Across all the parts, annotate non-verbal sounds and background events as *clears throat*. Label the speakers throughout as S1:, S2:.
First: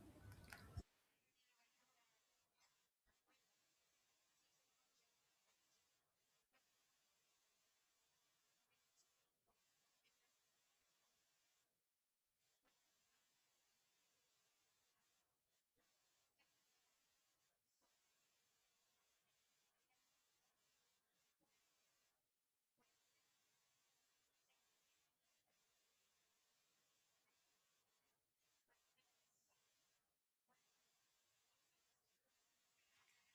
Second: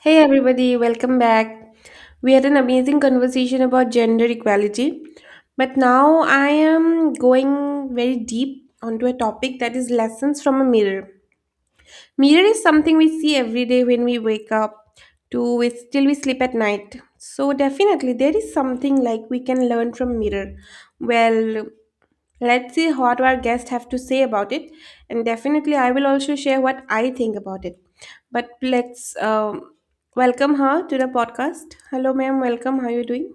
S1: Hey everybody, welcome back. We had an amazing conversation about gender equality, but now I am going very deep onto a topic that is lessons from a mirror. Mirror is something we see every day when we wake up to till we sleep at night. So definitely there is something like we can learn from mirror. Well, let's see what our guests have to say about it, and definitely I will also share what I think about it. But let's welcome her to the podcast. Hello, ma'am. Welcome. How are you doing?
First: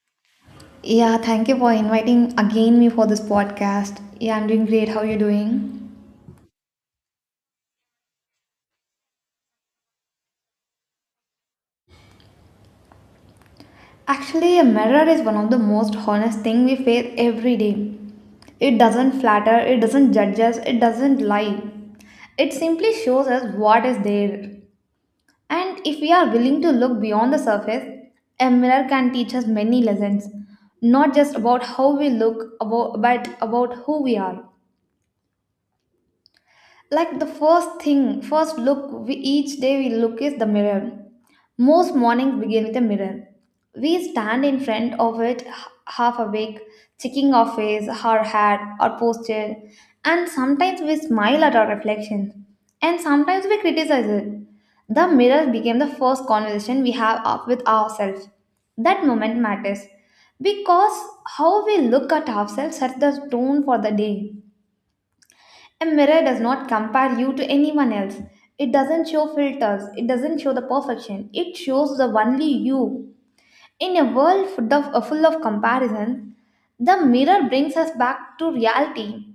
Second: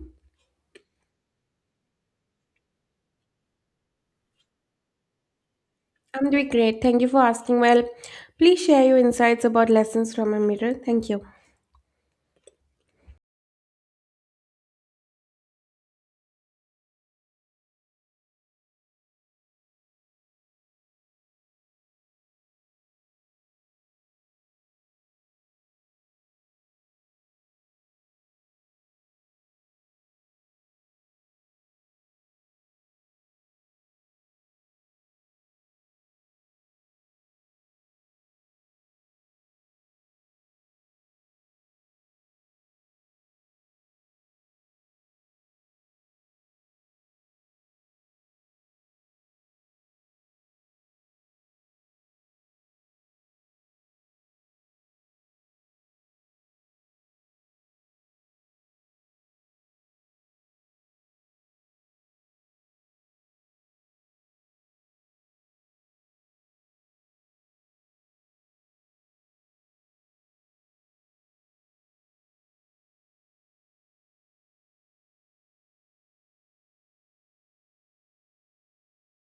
S2: Yeah, thank you for inviting again me for this podcast. Yeah, I'm doing great. How are you doing?
S1: I'm doing great. Thank you for asking. Well, please share your insights about lessons from a mirror. Thank you.
S2: Actually, a mirror is one of the most honest thing we face every day. It doesn't flatter, it doesn't judge us, it doesn't lie. It simply shows us what is there. And if we are willing to look beyond the surface, a mirror can teach us many lessons, not just about how we look, but about who we are. Like the first thing, first look we each day we look is the mirror. Most mornings begin with a mirror. We stand in front of it, half awake, checking our face, our hair, our posture, and sometimes we smile at our reflection, and sometimes we criticize it. The mirror became the first conversation we have up with ourselves. That moment matters, because how we look at ourselves sets the tone for the day. A mirror does not compare you to anyone else. It doesn't show filters. It doesn't show the perfection. It shows the only you. In a world full of, full of comparison, the mirror brings us back to reality.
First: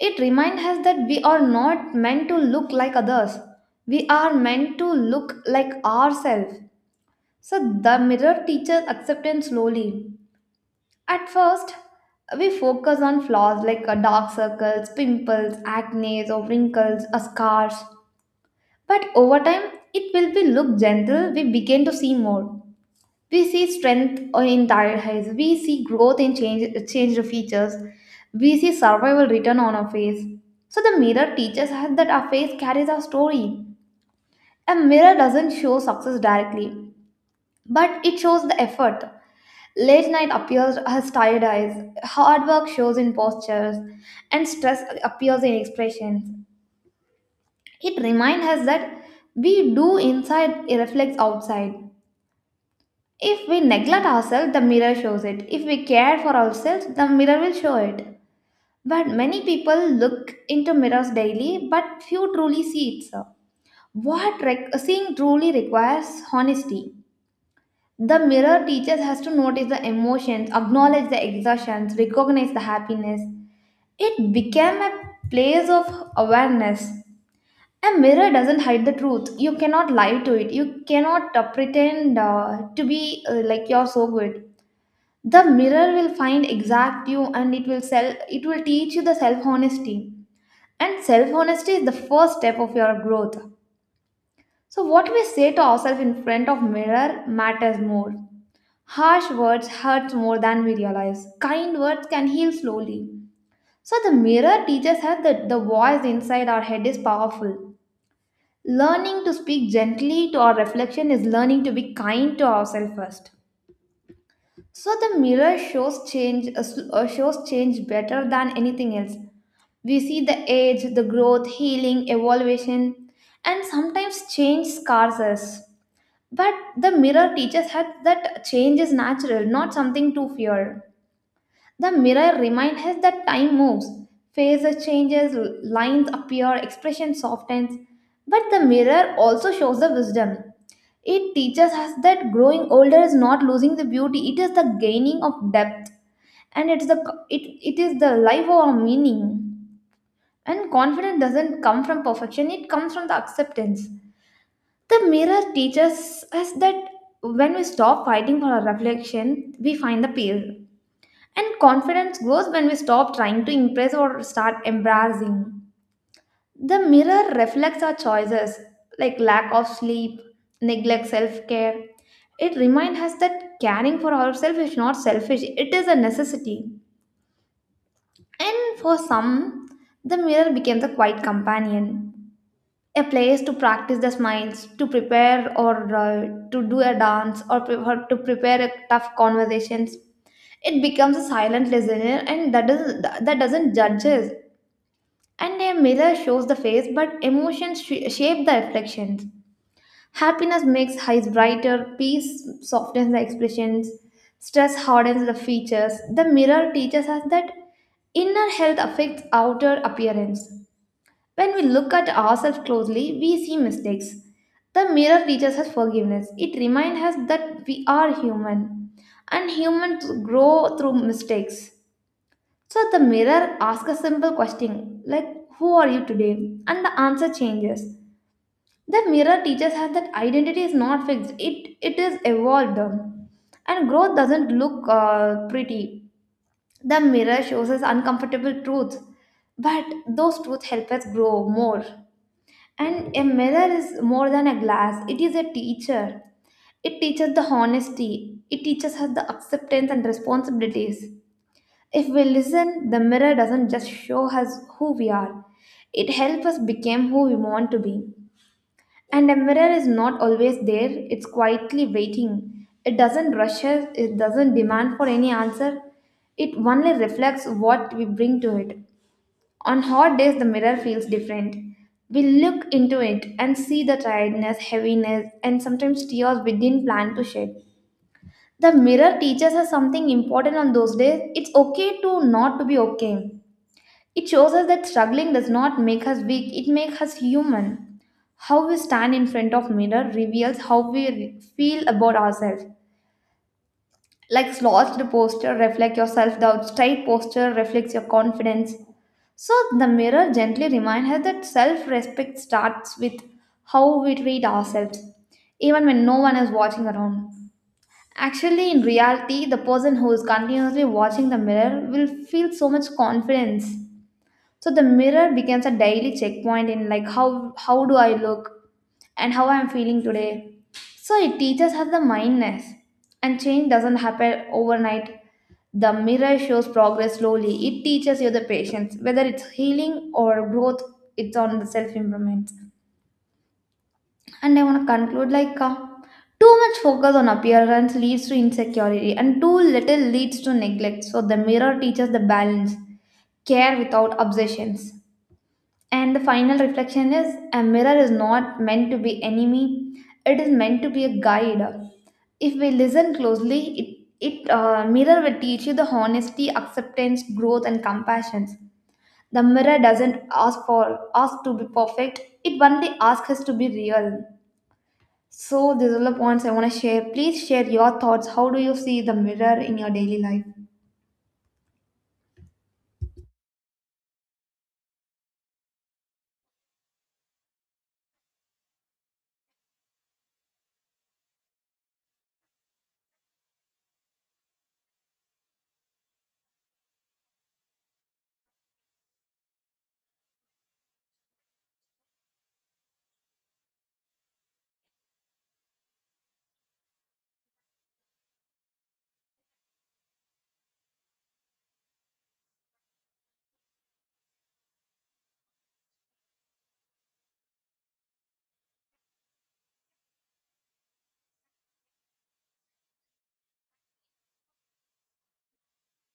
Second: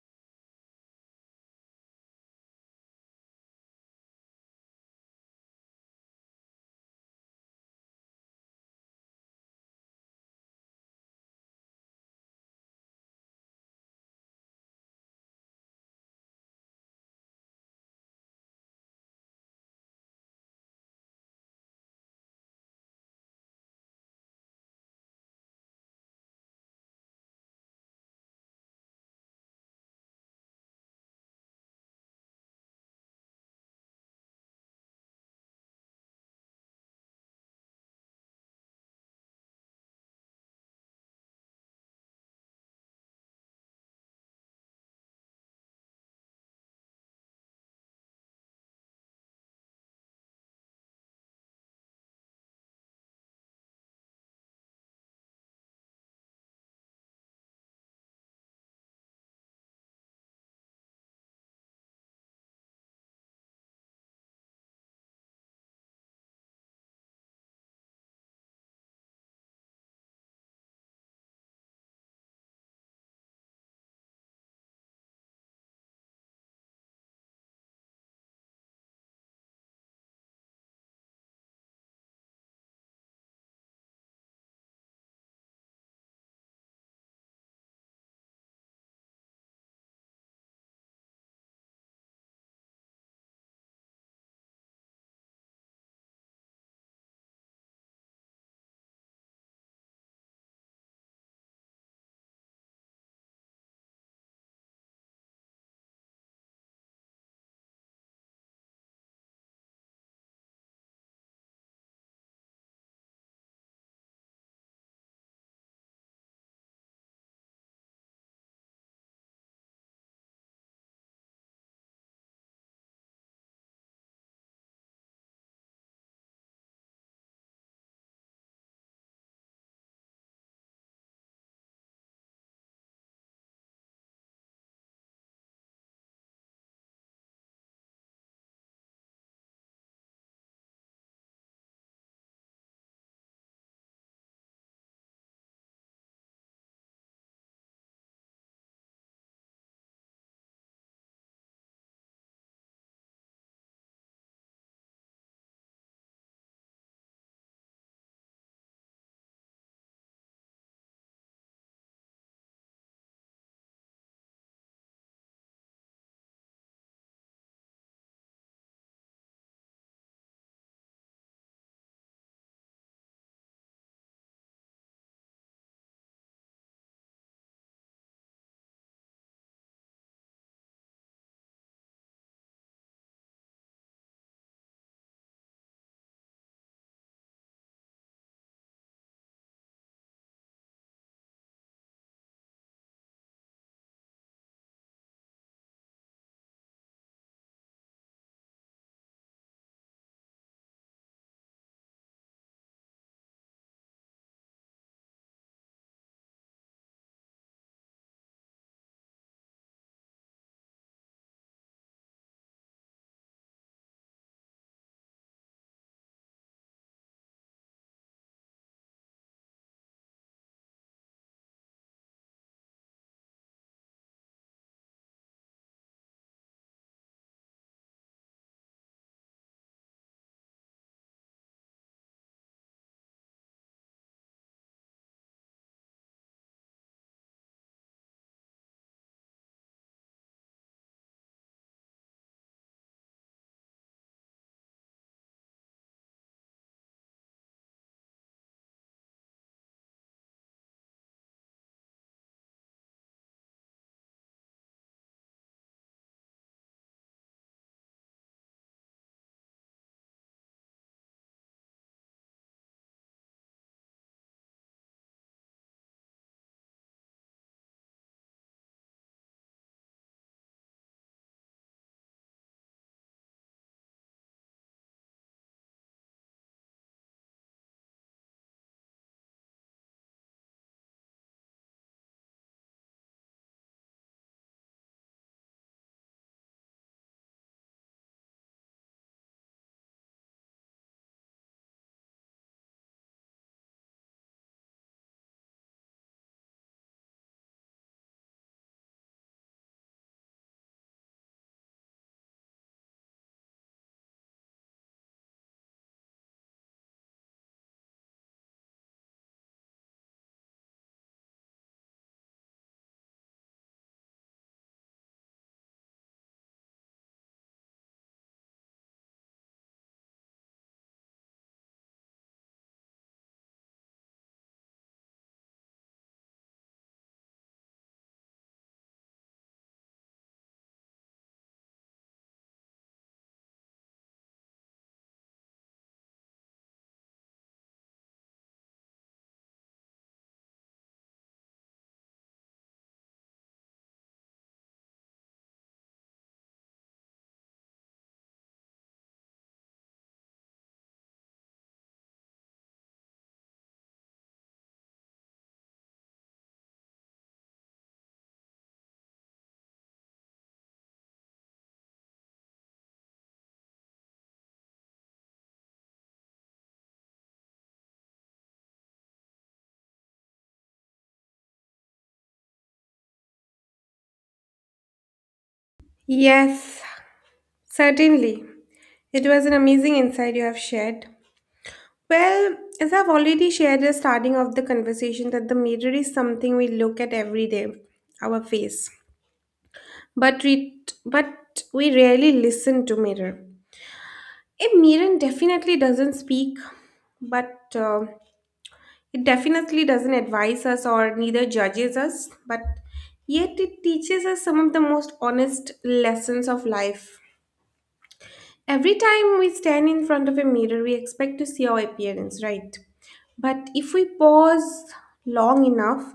S2: It reminds us that we are not meant to look like others. We are meant to look like ourselves. So the mirror teaches acceptance slowly. At first, we focus on flaws like dark circles, pimples, acne, or wrinkles, or scars. But over time, it will be look gentle. We begin to see more. We see strength in tired eyes. We see growth in changed features. We see survival written on our face. So the mirror teaches us that our face carries our story. A mirror doesn't show success directly, but it shows the effort. Late night appears as tired eyes, hard work shows in postures, and stress appears in expressions. It reminds us that we do inside it reflects outside. If we neglect ourselves, the mirror shows it. If we care for ourselves, the mirror will show it. But many people look into mirrors daily, but few truly see it, sir. Seeing truly requires honesty. The mirror teaches us to notice the emotions, acknowledge the exertions, recognize the happiness. It became a place of awareness. A mirror doesn't hide the truth. You cannot lie to it. You cannot pretend to be like you're so good. The mirror will find exact you and it will sell it will teach you the self honesty. And self honesty is the first step of your growth. So what we say to ourselves in front of mirror matters more. Harsh words hurt more than we realize. Kind words can heal slowly. So, the mirror teaches us that the voice inside our head is powerful. Learning to speak gently to our reflection is learning to be kind to ourselves first. So, the mirror shows change, shows change better than anything else. We see the age, the growth, healing, evolution, and sometimes change scars us. But the mirror teaches us that change is natural, not something to fear. The mirror reminds us that time moves, faces changes, lines appear, expression softens. But the mirror also shows the wisdom. It teaches us that growing older is not losing the beauty, it is the gaining of depth, and it's the it is the life of our meaning. And confidence doesn't come from perfection, it comes from the acceptance. The mirror teaches us that when we stop fighting for our reflection, we find the peace. And confidence grows when we stop trying to impress or start embracing. The mirror reflects our choices, like lack of sleep, neglect self care. It reminds us that caring for ourselves is not selfish, it is a necessity. And for some, the mirror becomes a quiet companion, a place to practice the smiles, to prepare or to do a dance, or to prepare a tough conversations. It becomes a silent listener, and that doesn't judge us. And a mirror shows the face, but emotions shape the reflections. Happiness makes eyes brighter, peace softens the expressions, stress hardens the features. The mirror teaches us that inner health affects outer appearance. When we look at ourselves closely, we see mistakes. The mirror teaches us forgiveness. It reminds us that we are human, and humans grow through mistakes. So the mirror asks a simple question like, who are you today? And the answer changes. The mirror teaches us that identity is not fixed, it is evolved. And growth doesn't look pretty. The mirror shows us uncomfortable truths, but those truths help us grow more. And a mirror is more than a glass, it is a teacher. It teaches the honesty, it teaches us the acceptance and responsibilities. If we listen, the mirror doesn't just show us who we are, it helps us become who we want to be. And a mirror is not always there, it's quietly waiting. It doesn't rush us, it doesn't demand for any answer, it only reflects what we bring to it. On hot days, the mirror feels different. We look into it and see the tiredness, heaviness, and sometimes tears we didn't plan to shed. The mirror teaches us something important on those days. It's okay to not to be okay. It shows us that struggling does not make us weak, it makes us human. How we stand in front of mirror reveals how we feel about ourselves. Like slouched posture reflects your self-doubt, straight posture reflects your confidence. So the mirror gently reminds her that self-respect starts with how we treat ourselves, even when no one is watching around. Actually, in reality, the person who is continuously watching the mirror will feel so much confidence. So the mirror becomes a daily checkpoint, in like how do I look, and how I'm feeling today. So it teaches us the mindness. And change doesn't happen overnight. The mirror shows progress slowly, it teaches you the patience, whether it's healing or growth. It's on the self improvement. And I want to conclude, like too much focus on appearance leads to insecurity, and too little leads to neglect. So the mirror teaches the balance, care without obsessions. And the final reflection is a mirror is not meant to be enemy, it is meant to be a guide. If we listen closely, it mirror will teach you the honesty, acceptance, growth, and compassion. The mirror doesn't ask for us to be perfect; it only asks us to be real. So these are the points I want to share. Please share your thoughts. How do you see the mirror in your daily life?
S1: Yes, certainly. It was an amazing insight you have shared. Well, as I've already shared at the starting of the conversation, that the mirror is something we look at every day, our face. But we rarely listen to mirror. A mirror definitely doesn't speak, but it definitely doesn't advise us or neither judges us. But yet it teaches us some of the most honest lessons of life. Every time we stand in front of a mirror, we expect to see our appearance, right? But if we pause long enough,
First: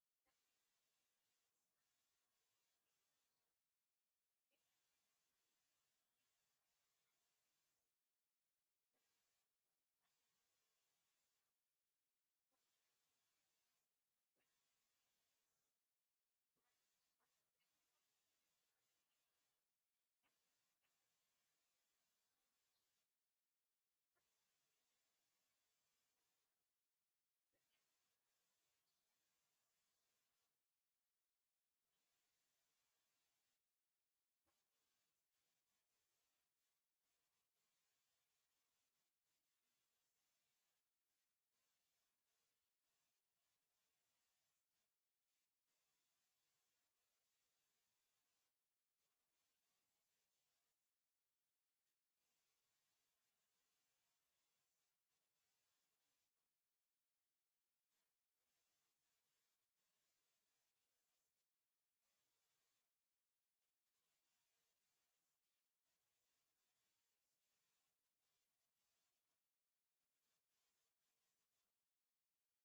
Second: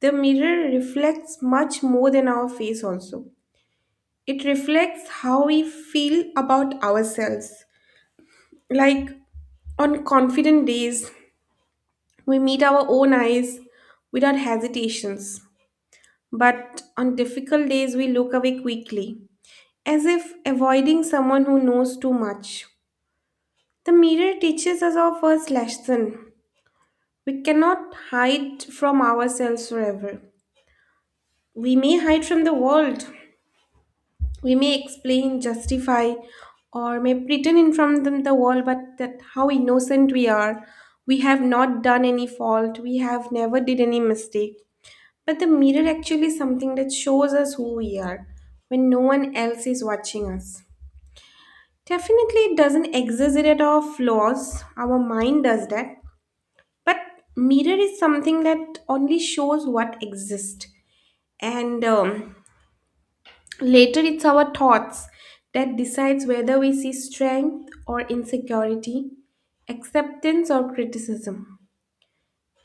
S1: the mirror reflects much more than our face, also. It reflects how we feel about ourselves. Like on confident days, we meet our own eyes without hesitations. But on difficult days, we look away quickly, as if avoiding someone who knows too much. The mirror teaches us our first lesson. We cannot hide from ourselves forever. We may hide from the world. We may explain, justify, or may pretend in front of the world, but that how innocent we are. We have not done any fault. We have never did any mistake. But the mirror actually is something that shows us who we are when no one else is watching us. Definitely, it doesn't exaggerate our flaws. Our mind does that. But mirror is something that only shows what exists, and later it's our thoughts that decides whether we see strength or insecurity, acceptance or criticism,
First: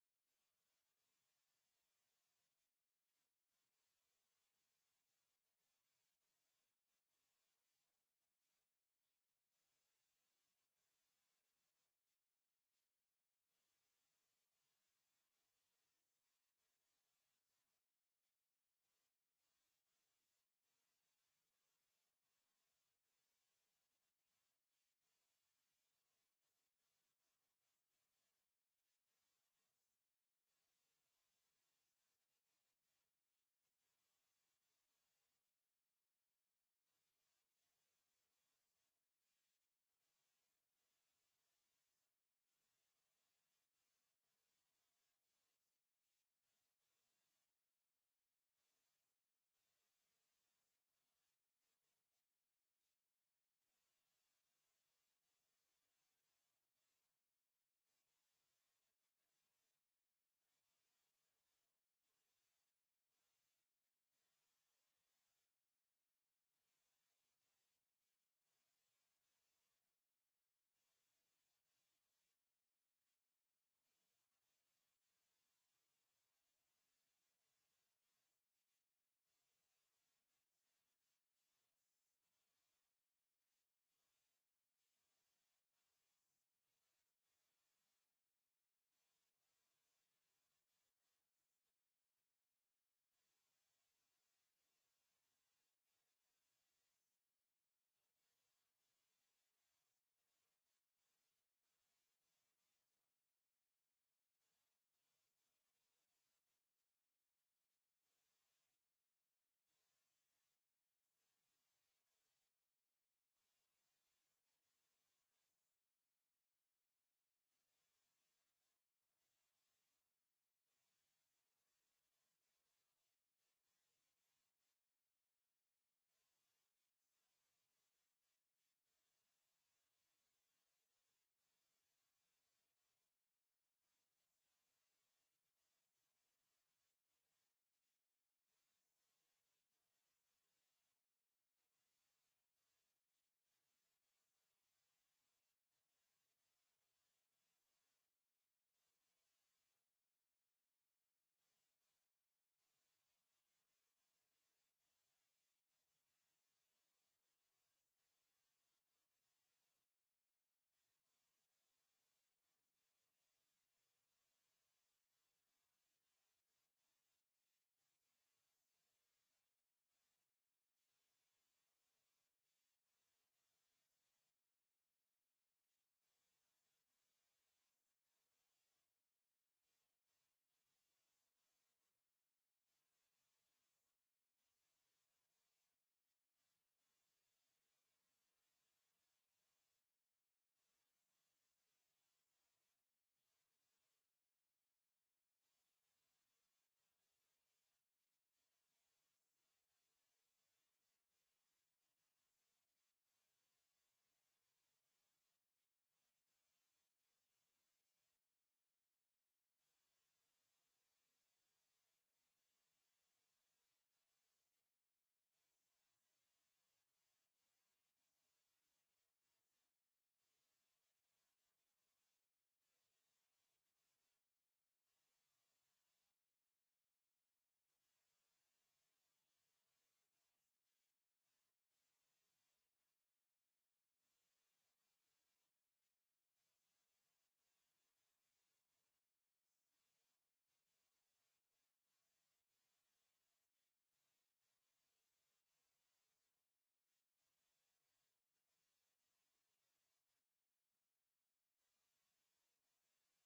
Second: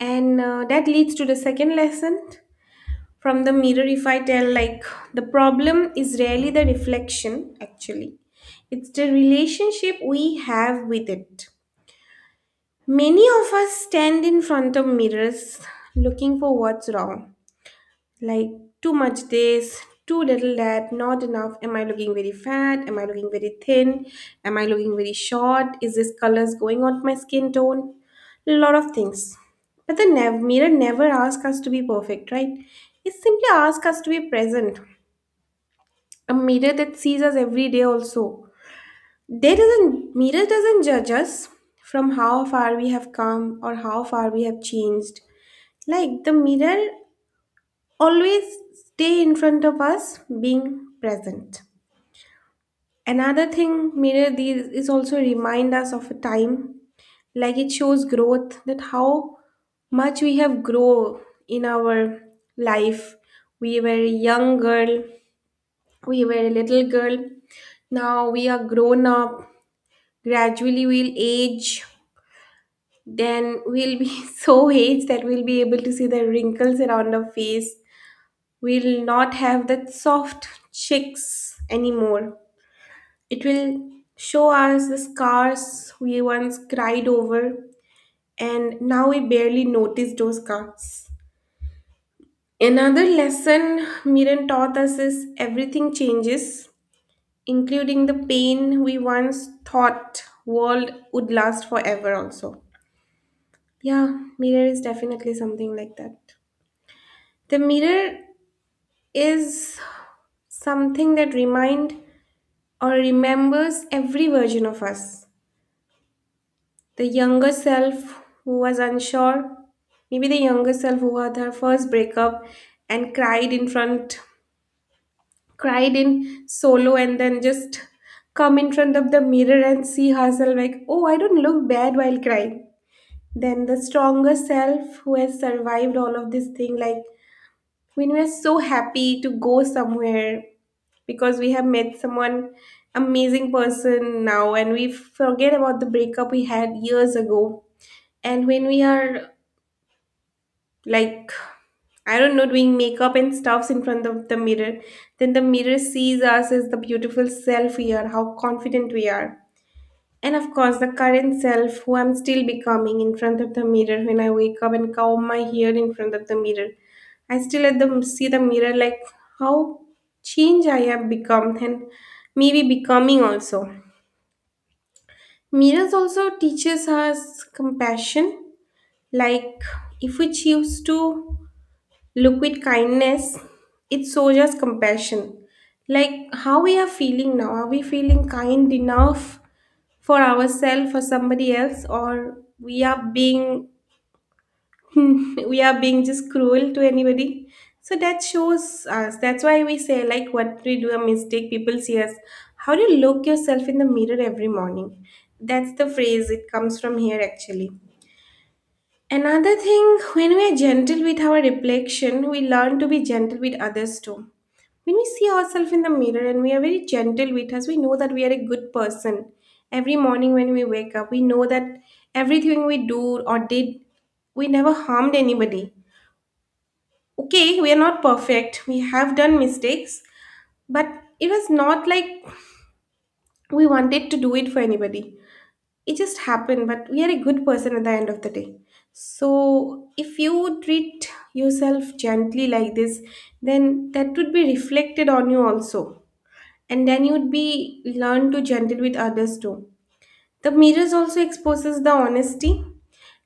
S1: and that leads to the second lesson from the mirror. If I tell like the problem is rarely the reflection, actually, it's the relationship we have with it. Many of us stand in front of mirrors looking for what's wrong, like too much this, too little that, not enough. Am I looking very fat? Am I looking very thin? Am I looking very short? Is this colors going on my skin tone? A lot of things, but mirror never asks us to be perfect, right? It simply asks us to be present. A mirror that sees us every day also, they doesn't mirror doesn't judge us from how far we have come or how far we have changed. Like the mirror always stay in front of us, being present. Another thing, mirror these is also remind us of a time, like it shows growth, that how much we have grown in our life. We were a young girl, we were a little girl, now we are grown up. Gradually, we'll age, then we'll be *laughs* so aged that we'll be able to see the wrinkles around our face. We'll not have that soft chicks anymore. It will show us the scars we once cried over, and now we barely notice those scars. Another lesson Miran taught us is everything changes, including the pain we once thought world would last forever also. Yeah, mirror is definitely something like that. The mirror is something that remind or remembers every version of us. The younger self who was unsure, maybe the younger self who had her first breakup and cried in front, cried in solo, and then just come in front of the mirror and see herself like, oh, I don't look bad while crying. Then the stronger self who has survived all of this thing, like when we're so happy to go somewhere because we have met someone amazing person now and we forget about the breakup we had years ago, and when we are like, I don't know, doing makeup and stuffs in front of the mirror, then the mirror sees us as the beautiful self we are, how confident we are. And of course, the current self who I'm still becoming in front of the mirror when I wake up and comb my hair in front of the mirror. I still at the see the mirror like how change I have become and maybe becoming also. Mirrors also teaches us compassion. Like if we choose to look with kindness, it shows us compassion. Like how we are feeling now. Are we feeling kind enough for ourselves, for somebody else, or we are being *laughs* we are being just cruel to anybody? So that shows us, that's why we say like what we do a mistake, people see us. How do you look yourself in the mirror every morning? That's the phrase, it comes from here actually. Another thing, when we are gentle with our reflection, we learn to be gentle with others too. When we see ourselves in the mirror and we are very gentle with us, we know that we are a good person. Every morning when we wake up, we know that everything we do or did, we never harmed anybody. Okay, we are not perfect. We have done mistakes, but it was not like we wanted to do it for anybody. It just happened, but we are a good person at the end of the day. So, if you treat yourself gently like this, then that would be reflected on you also, and then you'd be learn to gentle with others too. The mirrors also exposes the honesty.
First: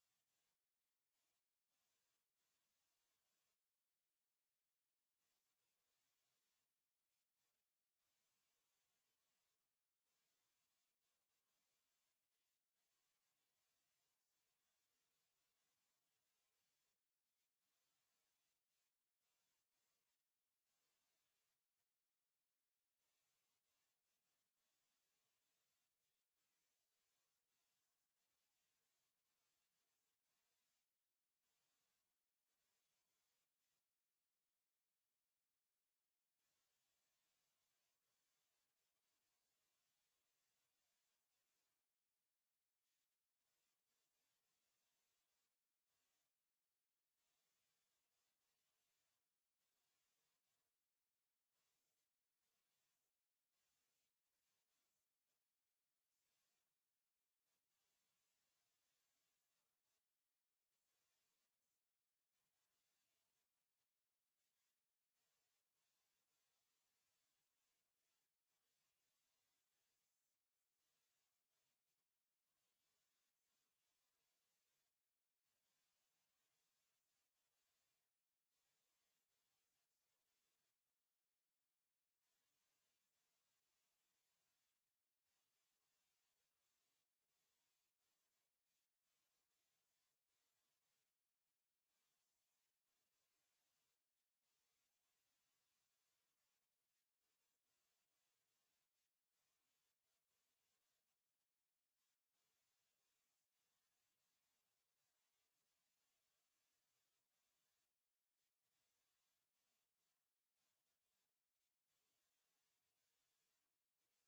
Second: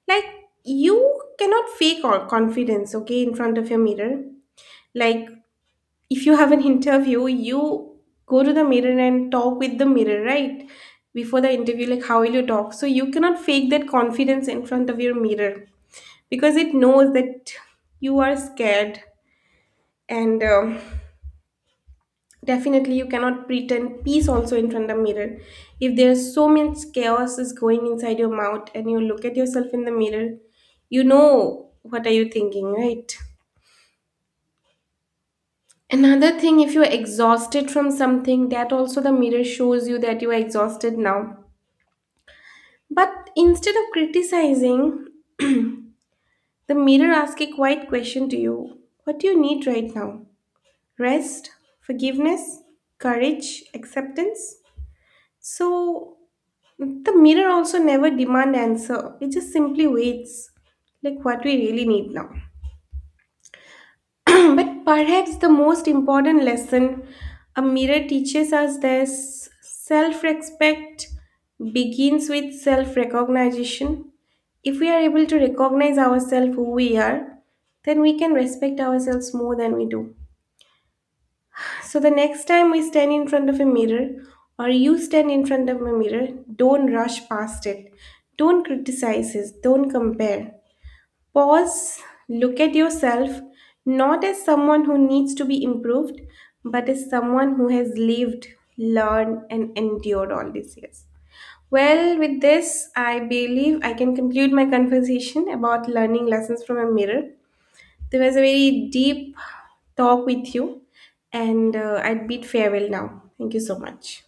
S1: Like, you cannot fake all confidence, okay, in front of your mirror. Like if you have an interview, you go to the mirror and talk with the mirror, right? Before the interview, like how will you talk. So you cannot fake that confidence in front of your mirror because it knows that you are scared. And definitely you cannot pretend peace also in front of mirror. If there's so much chaos is going inside your mouth and you look at yourself in the mirror, you know what are you thinking, right? Another thing, if you're exhausted from something, that also the mirror shows you that you are exhausted now. But instead of criticizing, the mirror asks a quiet question to you: what do you need right now? Rest? Forgiveness? Courage? Acceptance? So the mirror also never demand answer. It just simply waits, like what we really need now. *clears throat* But perhaps the most important lesson a mirror teaches us is self-respect begins with self-recognition. If we are able to recognize ourselves who we are, then we can respect ourselves more than we do. So the next time we stand in front of a mirror or you stand in front of a mirror, don't rush past it. Don't criticize it. Don't compare. Pause, look at yourself, not as someone who needs to be improved, but as someone who has lived, learned, and endured all these years. Well, with this, I believe I can conclude my conversation about learning lessons from a mirror. There was a very deep talk with you, and I'd bid farewell now. Thank you so much.